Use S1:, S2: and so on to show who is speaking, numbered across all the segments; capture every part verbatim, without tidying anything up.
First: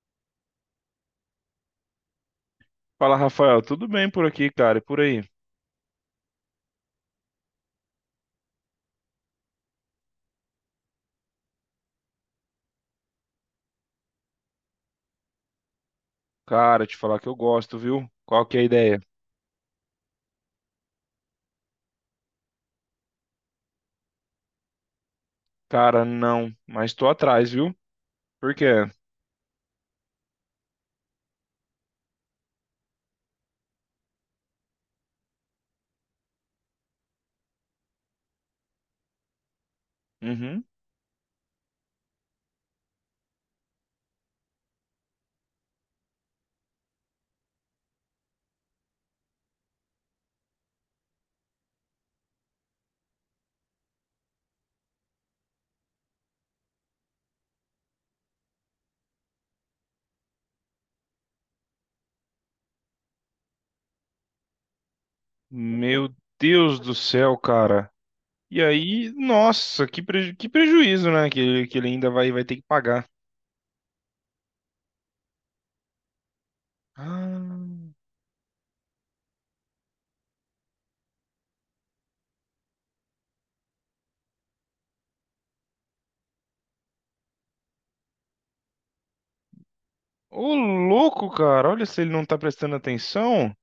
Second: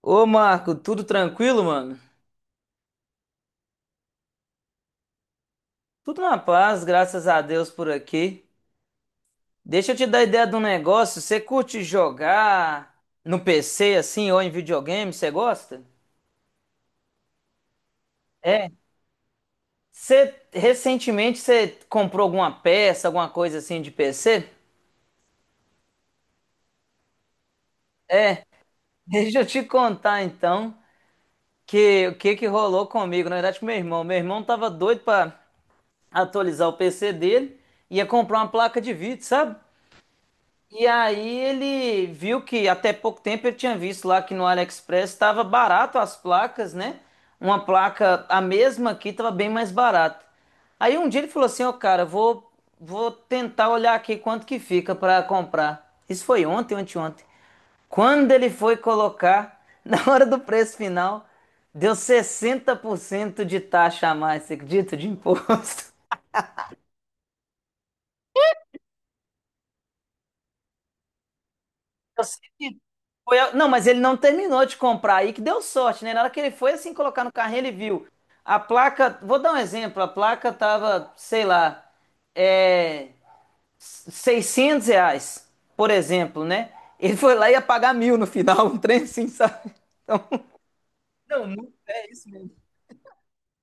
S1: Ô Marco, tudo tranquilo, mano?
S2: Fala, Rafael, tudo bem por aqui, cara? E por aí?
S1: Tudo na paz, graças a Deus por aqui. Deixa eu te dar ideia de um negócio. Você curte jogar no P C assim ou em videogame? Você gosta?
S2: Cara, te falar que eu gosto, viu? Qual que é a
S1: É.
S2: ideia?
S1: Você recentemente você comprou alguma peça, alguma coisa assim de P C?
S2: Cara, não, mas tô atrás, viu? Por quê?
S1: Deixa eu te contar então que o que que rolou comigo, na verdade com meu irmão. Meu irmão tava doido pra atualizar o P C dele, ia comprar uma placa de vídeo, sabe?
S2: Uhum.
S1: E aí ele viu que até pouco tempo ele tinha visto lá que no AliExpress estava barato as placas, né? Uma placa, a mesma aqui, estava bem mais barata. Aí um dia ele falou assim, ó, cara, vou, vou tentar olhar aqui quanto que fica para comprar. Isso foi ontem, anteontem. Quando ele foi colocar, na hora do preço final, deu sessenta por cento de taxa a mais, você acredita? De imposto.
S2: Meu Deus do céu, cara. E aí, nossa, que, preju- que prejuízo, né? Que, ele- que ele ainda
S1: Eu
S2: vai, vai
S1: sei
S2: ter que
S1: que
S2: pagar.
S1: foi a- não, mas ele não terminou de comprar aí, que deu sorte, né? Na hora que ele foi assim colocar no carrinho,
S2: Ah,
S1: ele viu. A placa, vou dar um exemplo, a placa tava, sei lá, é, seiscentos reais, por exemplo, né? Ele foi lá e ia pagar mil no final, um trem assim, sabe? Então,
S2: ô louco,
S1: não,
S2: cara,
S1: muito-
S2: olha se
S1: é
S2: ele não
S1: isso
S2: tá
S1: mesmo.
S2: prestando atenção.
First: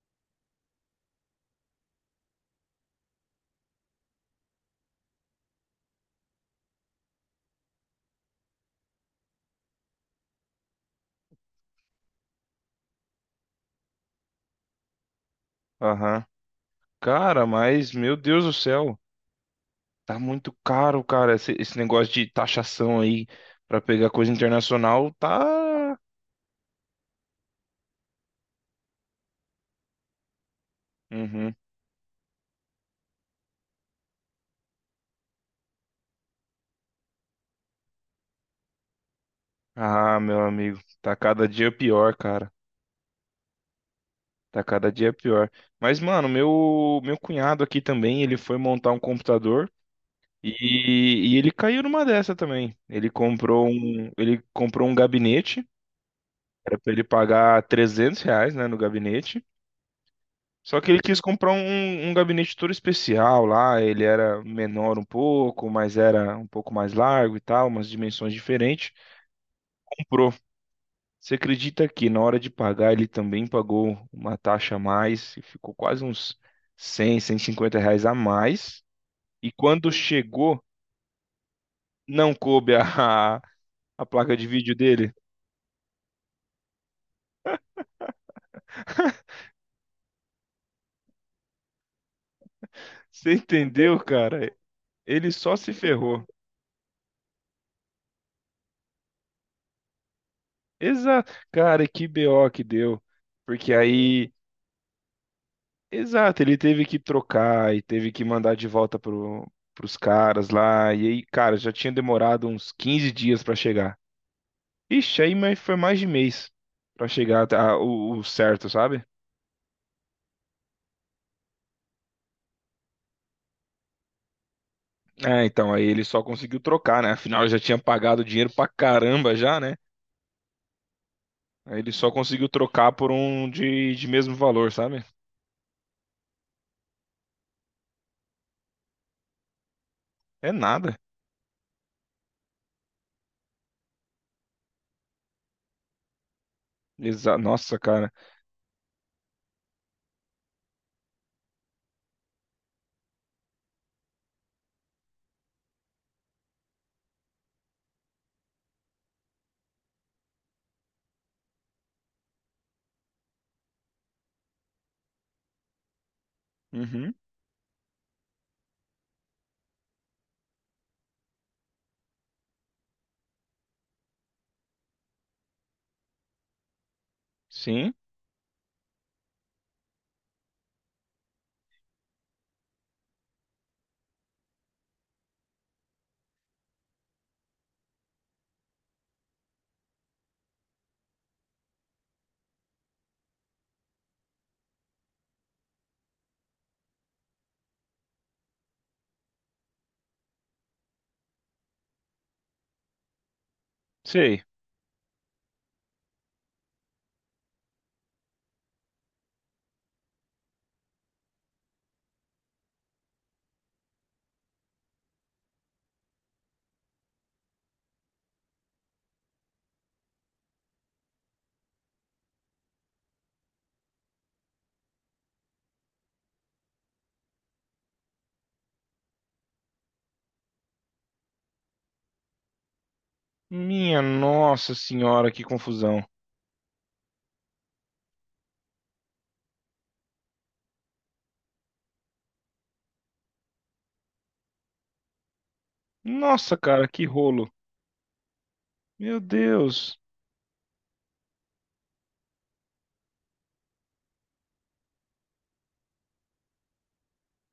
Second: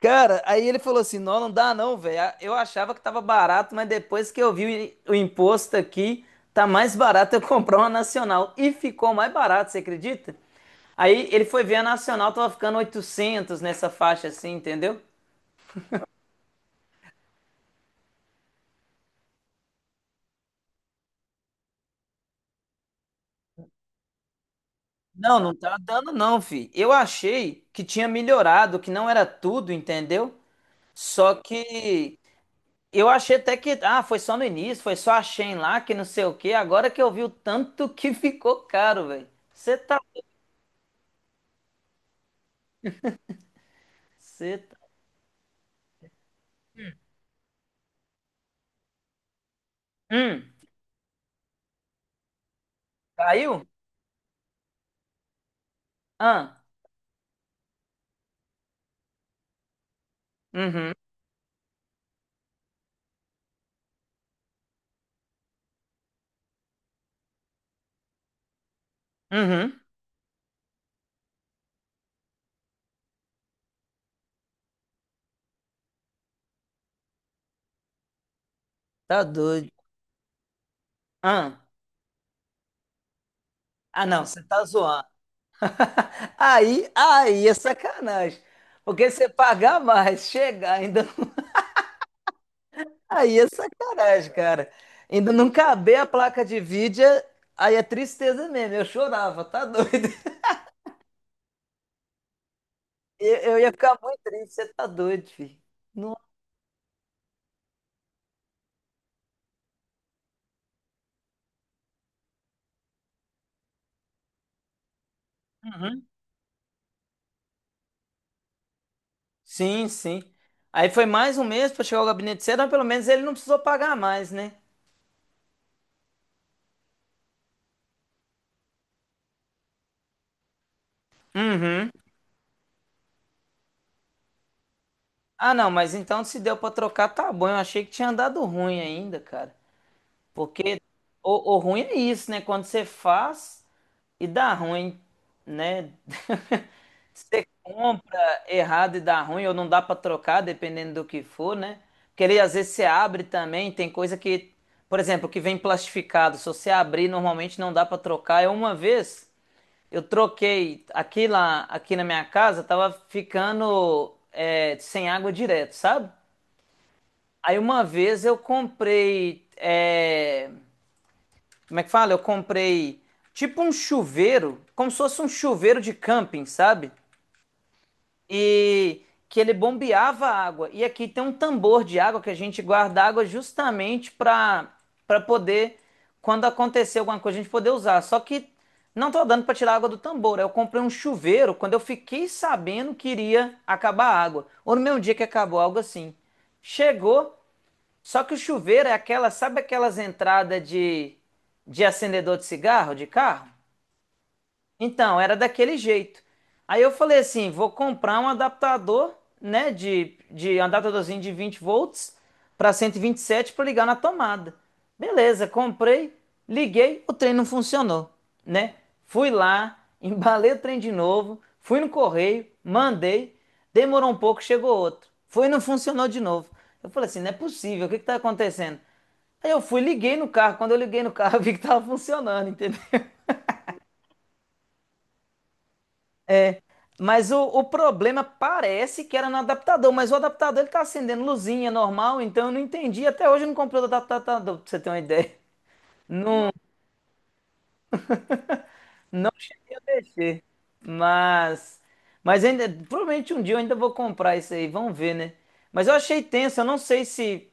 S1: Cara, aí ele falou assim: não, não dá não, velho. Ah, eu achava que tava barato, mas depois que eu vi o imposto aqui, tá mais barato eu comprar uma nacional. E ficou mais barato, você acredita? Aí ele foi ver a nacional, tava ficando oitocentos nessa faixa assim, entendeu?
S2: Aham. Cara, mas, meu Deus do céu, tá muito caro, cara, esse, esse negócio de taxação aí pra pegar coisa internacional,
S1: Não, não tá
S2: tá.
S1: dando não, fi. Eu achei que tinha melhorado, que não era tudo, entendeu? Só
S2: Uhum.
S1: que eu achei até que, ah, foi só no início, foi só a Shein lá, que não sei o quê. Agora que eu vi o tanto que ficou caro, velho. Você tá
S2: Ah, meu amigo, tá cada dia pior, cara.
S1: Você
S2: Tá
S1: tá...
S2: cada dia pior. Mas, mano, meu meu cunhado aqui também, ele foi montar um computador
S1: Hum,
S2: e, e ele caiu numa dessa também. Ele
S1: caiu?
S2: comprou um, ele comprou um gabinete,
S1: Ah,
S2: era pra ele pagar trezentos reais, né, no gabinete. Só que
S1: uhum,
S2: ele quis comprar um, um gabinete todo especial lá, ele era menor um pouco, mas era um pouco mais largo e tal, umas dimensões diferentes.
S1: uhum.
S2: Comprou. Você acredita que na hora de pagar ele também pagou uma taxa a mais e ficou quase uns cem, cento e cinquenta reais a mais?
S1: Tá
S2: E
S1: doido.
S2: quando chegou,
S1: Ah,
S2: não coube a, a
S1: ah,
S2: a
S1: não,
S2: placa
S1: você
S2: de
S1: tá
S2: vídeo
S1: zoando.
S2: dele?
S1: Aí, aí é sacanagem. Porque você pagar mais, chegar ainda. não-
S2: Você
S1: Aí é
S2: entendeu,
S1: sacanagem,
S2: cara?
S1: cara.
S2: Ele
S1: Ainda não
S2: só se
S1: caber a
S2: ferrou.
S1: placa de vídeo, é- aí é tristeza mesmo. Eu chorava, tá doido.
S2: Exato. Cara, que B O que deu.
S1: Eu, eu ia
S2: Porque
S1: ficar muito
S2: aí,
S1: triste, você tá doido, filho. Não.
S2: exato, ele teve que trocar e teve que mandar de volta pro, pros caras lá. E aí, cara, já tinha demorado uns quinze dias pra chegar. Ixi, aí mas foi mais
S1: Uhum.
S2: de mês pra chegar até a- o, o certo, sabe?
S1: Sim, sim. Aí foi mais um mês pra chegar ao gabinete cedo, mas pelo menos ele não precisou pagar mais, né?
S2: É, então, aí ele só conseguiu trocar, né? Afinal, eu já tinha pagado dinheiro pra caramba já, né? Aí
S1: Uhum.
S2: ele só conseguiu trocar por um de, de mesmo valor, sabe?
S1: Ah, não, mas então se deu pra trocar, tá bom. Eu achei que tinha dado ruim ainda, cara.
S2: É
S1: Porque
S2: nada.
S1: o, o ruim é isso, né? Quando você faz e dá ruim, né?
S2: Exa Nossa, cara.
S1: Compra errado e dá ruim, ou não dá pra trocar, dependendo do que for, né? Porque ele, às vezes você abre também, tem coisa que, por exemplo, que vem plastificado. Se você abrir, normalmente não dá pra trocar. Eu uma vez eu troquei aqui lá, aqui na minha casa, tava ficando é, sem água direto, sabe?
S2: Uhum,
S1: Aí uma vez eu comprei, é, como é que fala? Eu comprei tipo um chuveiro, como se fosse um chuveiro de camping, sabe?
S2: sim,
S1: E que ele bombeava a água. E aqui tem um tambor de água que a gente guarda água justamente para para poder quando acontecer alguma coisa a gente poder usar. Só que não tô dando para tirar a água do tambor. Aí eu comprei um chuveiro quando eu fiquei sabendo que iria acabar a água. Ou no mesmo dia que acabou algo assim. Chegou, só que o chuveiro é aquela, sabe aquelas entradas de, de acendedor de cigarro, de carro?
S2: sei.
S1: Então, era daquele jeito. Aí eu falei assim, vou comprar um adaptador, né, de, de um adaptadorzinho de vinte volts para cento e e vinte e sete para ligar na tomada. Beleza, comprei, liguei, o trem não funcionou, né? Fui lá, embalei o trem de novo, fui no correio, mandei, demorou um pouco, chegou outro. Foi e não funcionou de novo. Eu falei assim, não é possível, o que está acontecendo? Aí eu fui, liguei no carro. Quando eu liguei no carro, eu vi que tava funcionando, entendeu?
S2: Minha nossa senhora, que confusão.
S1: Mas o, o problema parece que era no adaptador, mas o adaptador ele tá acendendo luzinha normal, então eu não entendi. Até hoje eu não comprei o adaptador, pra você ter uma ideia. Não,
S2: Nossa, cara, que rolo. Meu
S1: não já
S2: Deus.
S1: deixei. Mas, mas ainda, provavelmente um dia eu ainda vou comprar isso aí, vamos ver, né? Mas eu achei tenso, eu não sei se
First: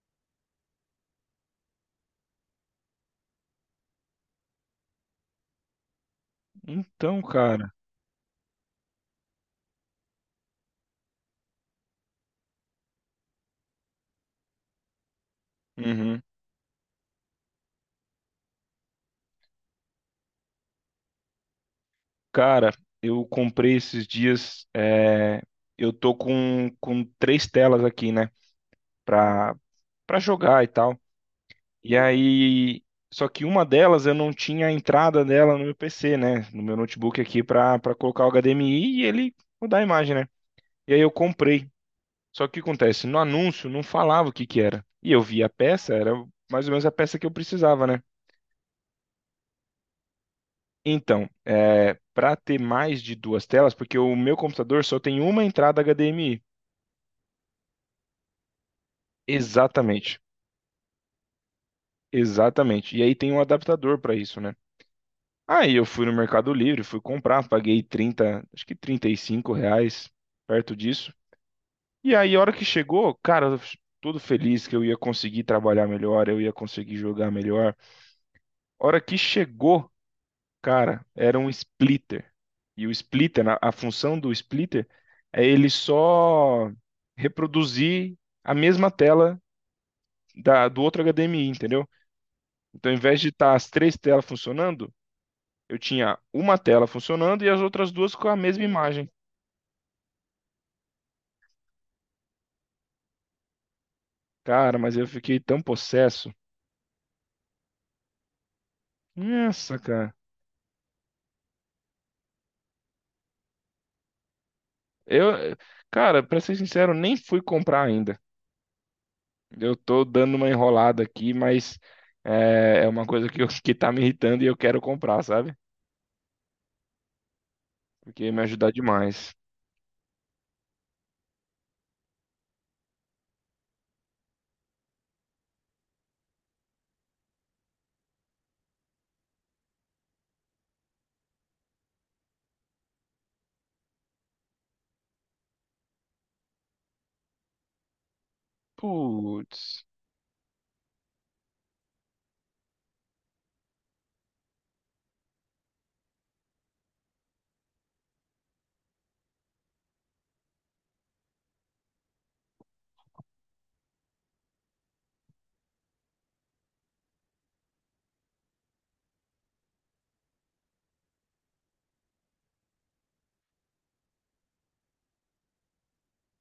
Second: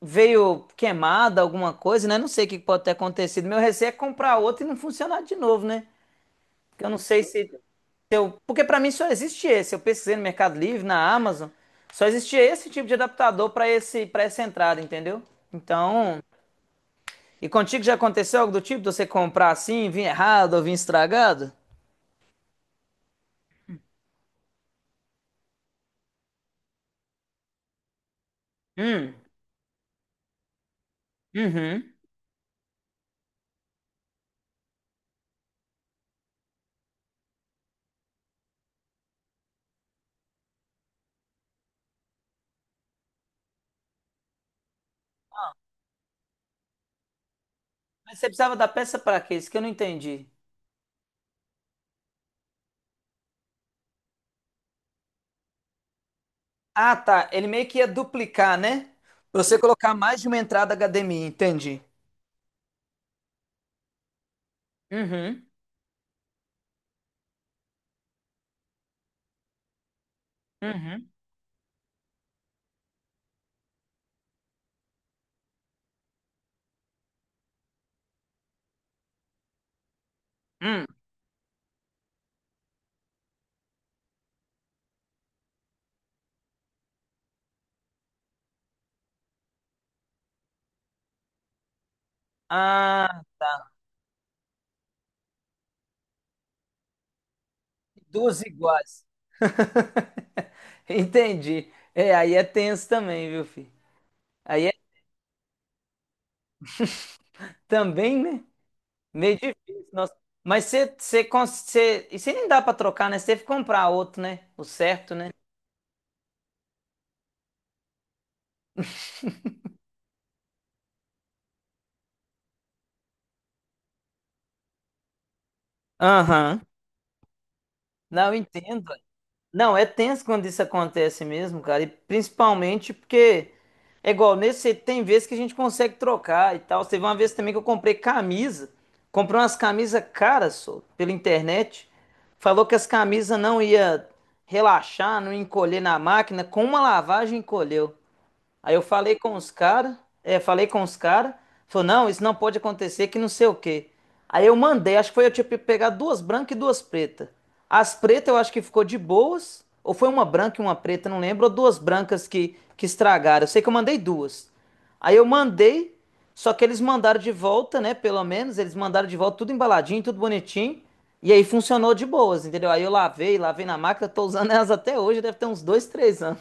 S1: veio queimada, alguma coisa, né? Não sei o que pode ter acontecido. Meu receio é comprar outro e não funcionar de novo, né? Porque eu não
S2: Então,
S1: sei se
S2: cara.
S1: Eu- porque para mim só existe esse. Eu pesquisei no Mercado Livre, na Amazon, só existia esse tipo de adaptador para esse para essa entrada, entendeu? Então,
S2: Uhum.
S1: e contigo já aconteceu algo do tipo de você comprar assim, vir errado ou vir estragado?
S2: Cara, eu comprei esses dias. É, eu tô com, com três telas aqui, né?
S1: Hum,
S2: Pra, Pra jogar e tal.
S1: uhum.
S2: E aí. Só que uma delas eu não tinha a entrada dela no meu P C, né? No meu notebook aqui pra, pra colocar o H D M I e ele mudar a imagem, né? E aí eu comprei. Só que o que acontece? No anúncio não falava o que que era. E eu vi a peça, era mais ou menos a peça que eu precisava, né?
S1: Mas você precisava da peça para quê? Isso que eu não entendi.
S2: Então, é, para ter mais de duas telas, porque o meu computador só tem uma entrada H D M I.
S1: Ah, tá. Ele meio que ia duplicar, né? Pra você colocar mais
S2: Exatamente,
S1: de uma entrada H D M I, entendi.
S2: exatamente. E aí tem um adaptador para isso, né?
S1: Uhum,
S2: Aí eu fui no Mercado Livre, fui comprar, paguei trinta, acho que trinta e cinco reais, perto
S1: uhum.
S2: disso. E aí, a hora que chegou, cara, eu f- todo feliz que eu ia conseguir trabalhar melhor, eu ia conseguir jogar melhor. A hora que chegou,
S1: Hum.
S2: cara, era um splitter. E o splitter, na- a função do splitter é ele só reproduzir a mesma tela da, do outro H D M I, entendeu? Então, ao invés
S1: Ah,
S2: de estar as três telas funcionando, eu tinha uma tela funcionando e as outras duas com a
S1: duas
S2: mesma
S1: iguais.
S2: imagem.
S1: Entendi. É, aí é tenso também, viu, filho? Aí é
S2: Cara, mas eu fiquei tão possesso.
S1: também, né? Meio
S2: Nossa,
S1: difícil, nossa.
S2: cara.
S1: Mas você, você, cons- você, e você nem dá pra trocar, né? Você teve que comprar outro, né? O certo, né?
S2: Eu, cara, pra ser sincero, nem fui comprar ainda. Eu tô dando uma enrolada aqui, mas é, é uma coisa que, eu- que tá me irritando e eu quero comprar, sabe?
S1: Aham.
S2: Porque
S1: Não,
S2: ia
S1: eu
S2: me ajudar
S1: entendo.
S2: demais.
S1: Não, é tenso quando isso acontece mesmo, cara. E principalmente porque é igual nesse, tem vezes que a gente consegue trocar e tal. Teve uma vez também que eu comprei camisa, comprei umas camisas caras, só, pela internet. Falou que as camisas não ia relaxar, não ia encolher na máquina, com uma lavagem encolheu. Aí eu falei com os
S2: Putz.
S1: caras, é, falei com os caras, falou, não, isso não pode acontecer, que não sei o quê. Aí eu mandei, acho que foi eu tinha pe- pegado duas brancas e duas pretas. As pretas eu acho que ficou de boas, ou foi uma branca e uma preta, não lembro, ou duas brancas que, que estragaram. Eu sei que eu mandei duas. Aí eu mandei, só que eles mandaram de volta, né? Pelo menos, eles mandaram de volta tudo embaladinho, tudo bonitinho. E aí funcionou de boas, entendeu? Aí eu lavei, lavei na máquina, tô usando elas até hoje, deve ter uns dois, três anos.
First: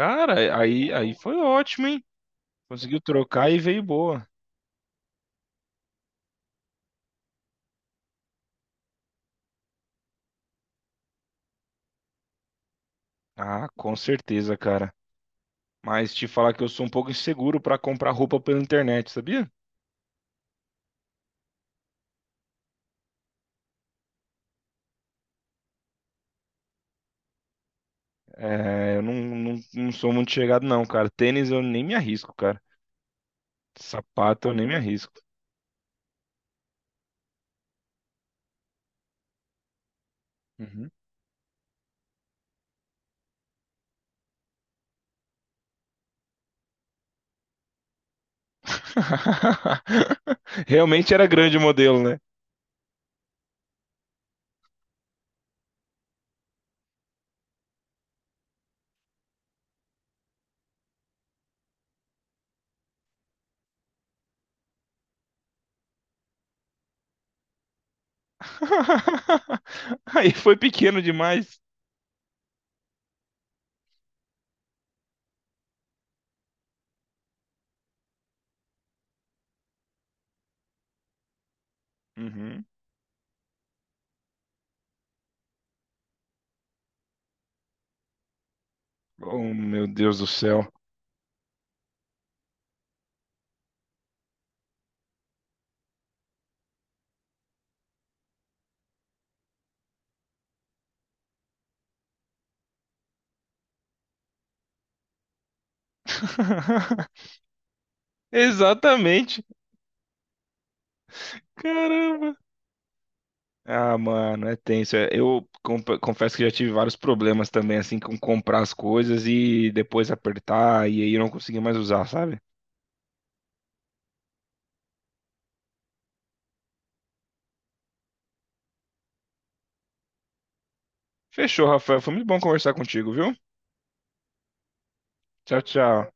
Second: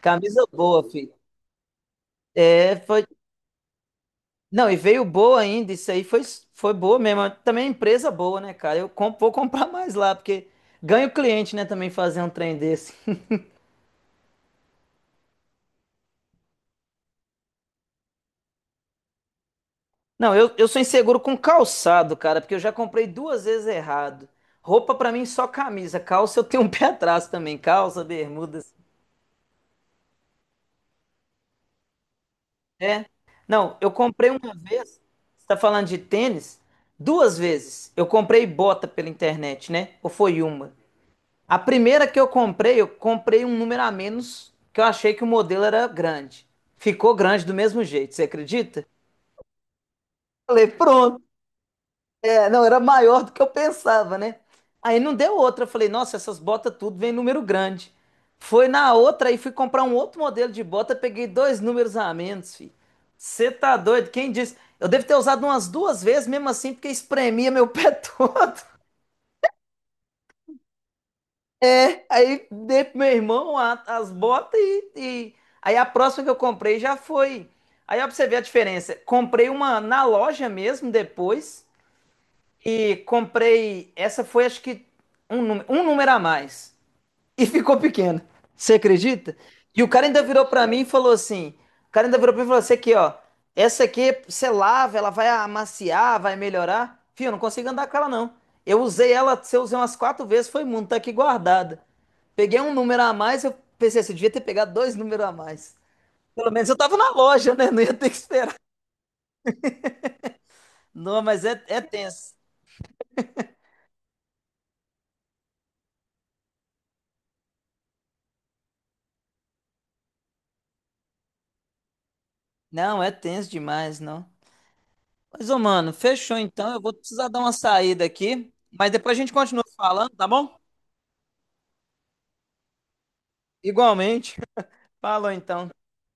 S1: Camisa boa,
S2: aí,
S1: filho.
S2: aí foi ótimo, hein?
S1: É,
S2: Conseguiu
S1: foi.
S2: trocar e veio boa.
S1: Não, e veio boa ainda, isso aí foi, foi boa mesmo. Também é empresa boa, né, cara? Eu com- vou comprar mais lá, porque ganho cliente, né, também fazer um trem desse.
S2: Ah, com certeza, cara. Mas te falar que eu sou um pouco inseguro para comprar roupa pela internet, sabia?
S1: Não, eu, eu sou inseguro com calçado, cara, porque eu já comprei duas vezes errado. Roupa pra mim só camisa, calça eu tenho um pé atrás também, calça, bermudas.
S2: É, eu não, não, não sou muito chegado, não, cara. Tênis eu nem me arrisco, cara.
S1: É. Não, eu comprei
S2: Sapato eu
S1: uma
S2: nem me
S1: vez,
S2: arrisco.
S1: você tá falando de tênis? Duas vezes. Eu comprei bota pela internet, né? Ou foi uma?
S2: Uhum.
S1: A primeira que eu comprei, eu comprei um número a menos, que eu achei que o modelo era grande. Ficou grande do mesmo jeito, você acredita? Falei,
S2: Realmente
S1: pronto.
S2: era grande o modelo, né?
S1: É, não, era maior do que eu pensava, né? Aí não deu outra. Eu falei, nossa, essas botas tudo vem número grande. Foi na outra e fui comprar um outro modelo de bota, peguei dois números a menos, filho. Você tá doido? Quem disse? Eu devo ter usado umas duas vezes, mesmo assim, porque espremia meu pé todo.
S2: Aí foi pequeno demais.
S1: É, aí dei pro meu irmão a- as botas e, e- Aí a próxima que eu comprei já foi. Aí ó, pra você ver a diferença. Comprei uma na loja mesmo depois.
S2: Uhum.
S1: E comprei. Essa foi acho que um, nú- um número a mais e ficou pequeno. Você acredita?
S2: Oh,
S1: E o
S2: meu
S1: cara
S2: Deus
S1: ainda
S2: do
S1: virou pra
S2: céu.
S1: mim e falou assim: o cara ainda virou pra mim e falou assim: aqui, ó, essa aqui você lava, ela vai amaciar, vai melhorar. Fio, eu não consigo andar com ela, não. Eu usei ela, se eu usei umas quatro vezes, foi muito, tá aqui guardada. Peguei um número a mais, eu pensei assim, eu devia ter pegado dois números a mais. Pelo menos eu tava na loja, né? Não ia ter que esperar.
S2: Exatamente.
S1: Não, mas é, é tenso.
S2: Caramba! Ah, mano, é tenso. É, Eu comp- confesso que já tive vários problemas também, assim, com comprar as coisas e depois apertar e aí eu não consegui mais usar, sabe?
S1: Não, é tenso demais, não. Mas, ô, mano, fechou então. Eu vou precisar dar uma saída aqui. Mas depois a gente continua falando, tá bom?
S2: Fechou, Rafael. Foi muito bom conversar contigo, viu?
S1: Igualmente. Falou
S2: Tchau,
S1: então.
S2: tchau.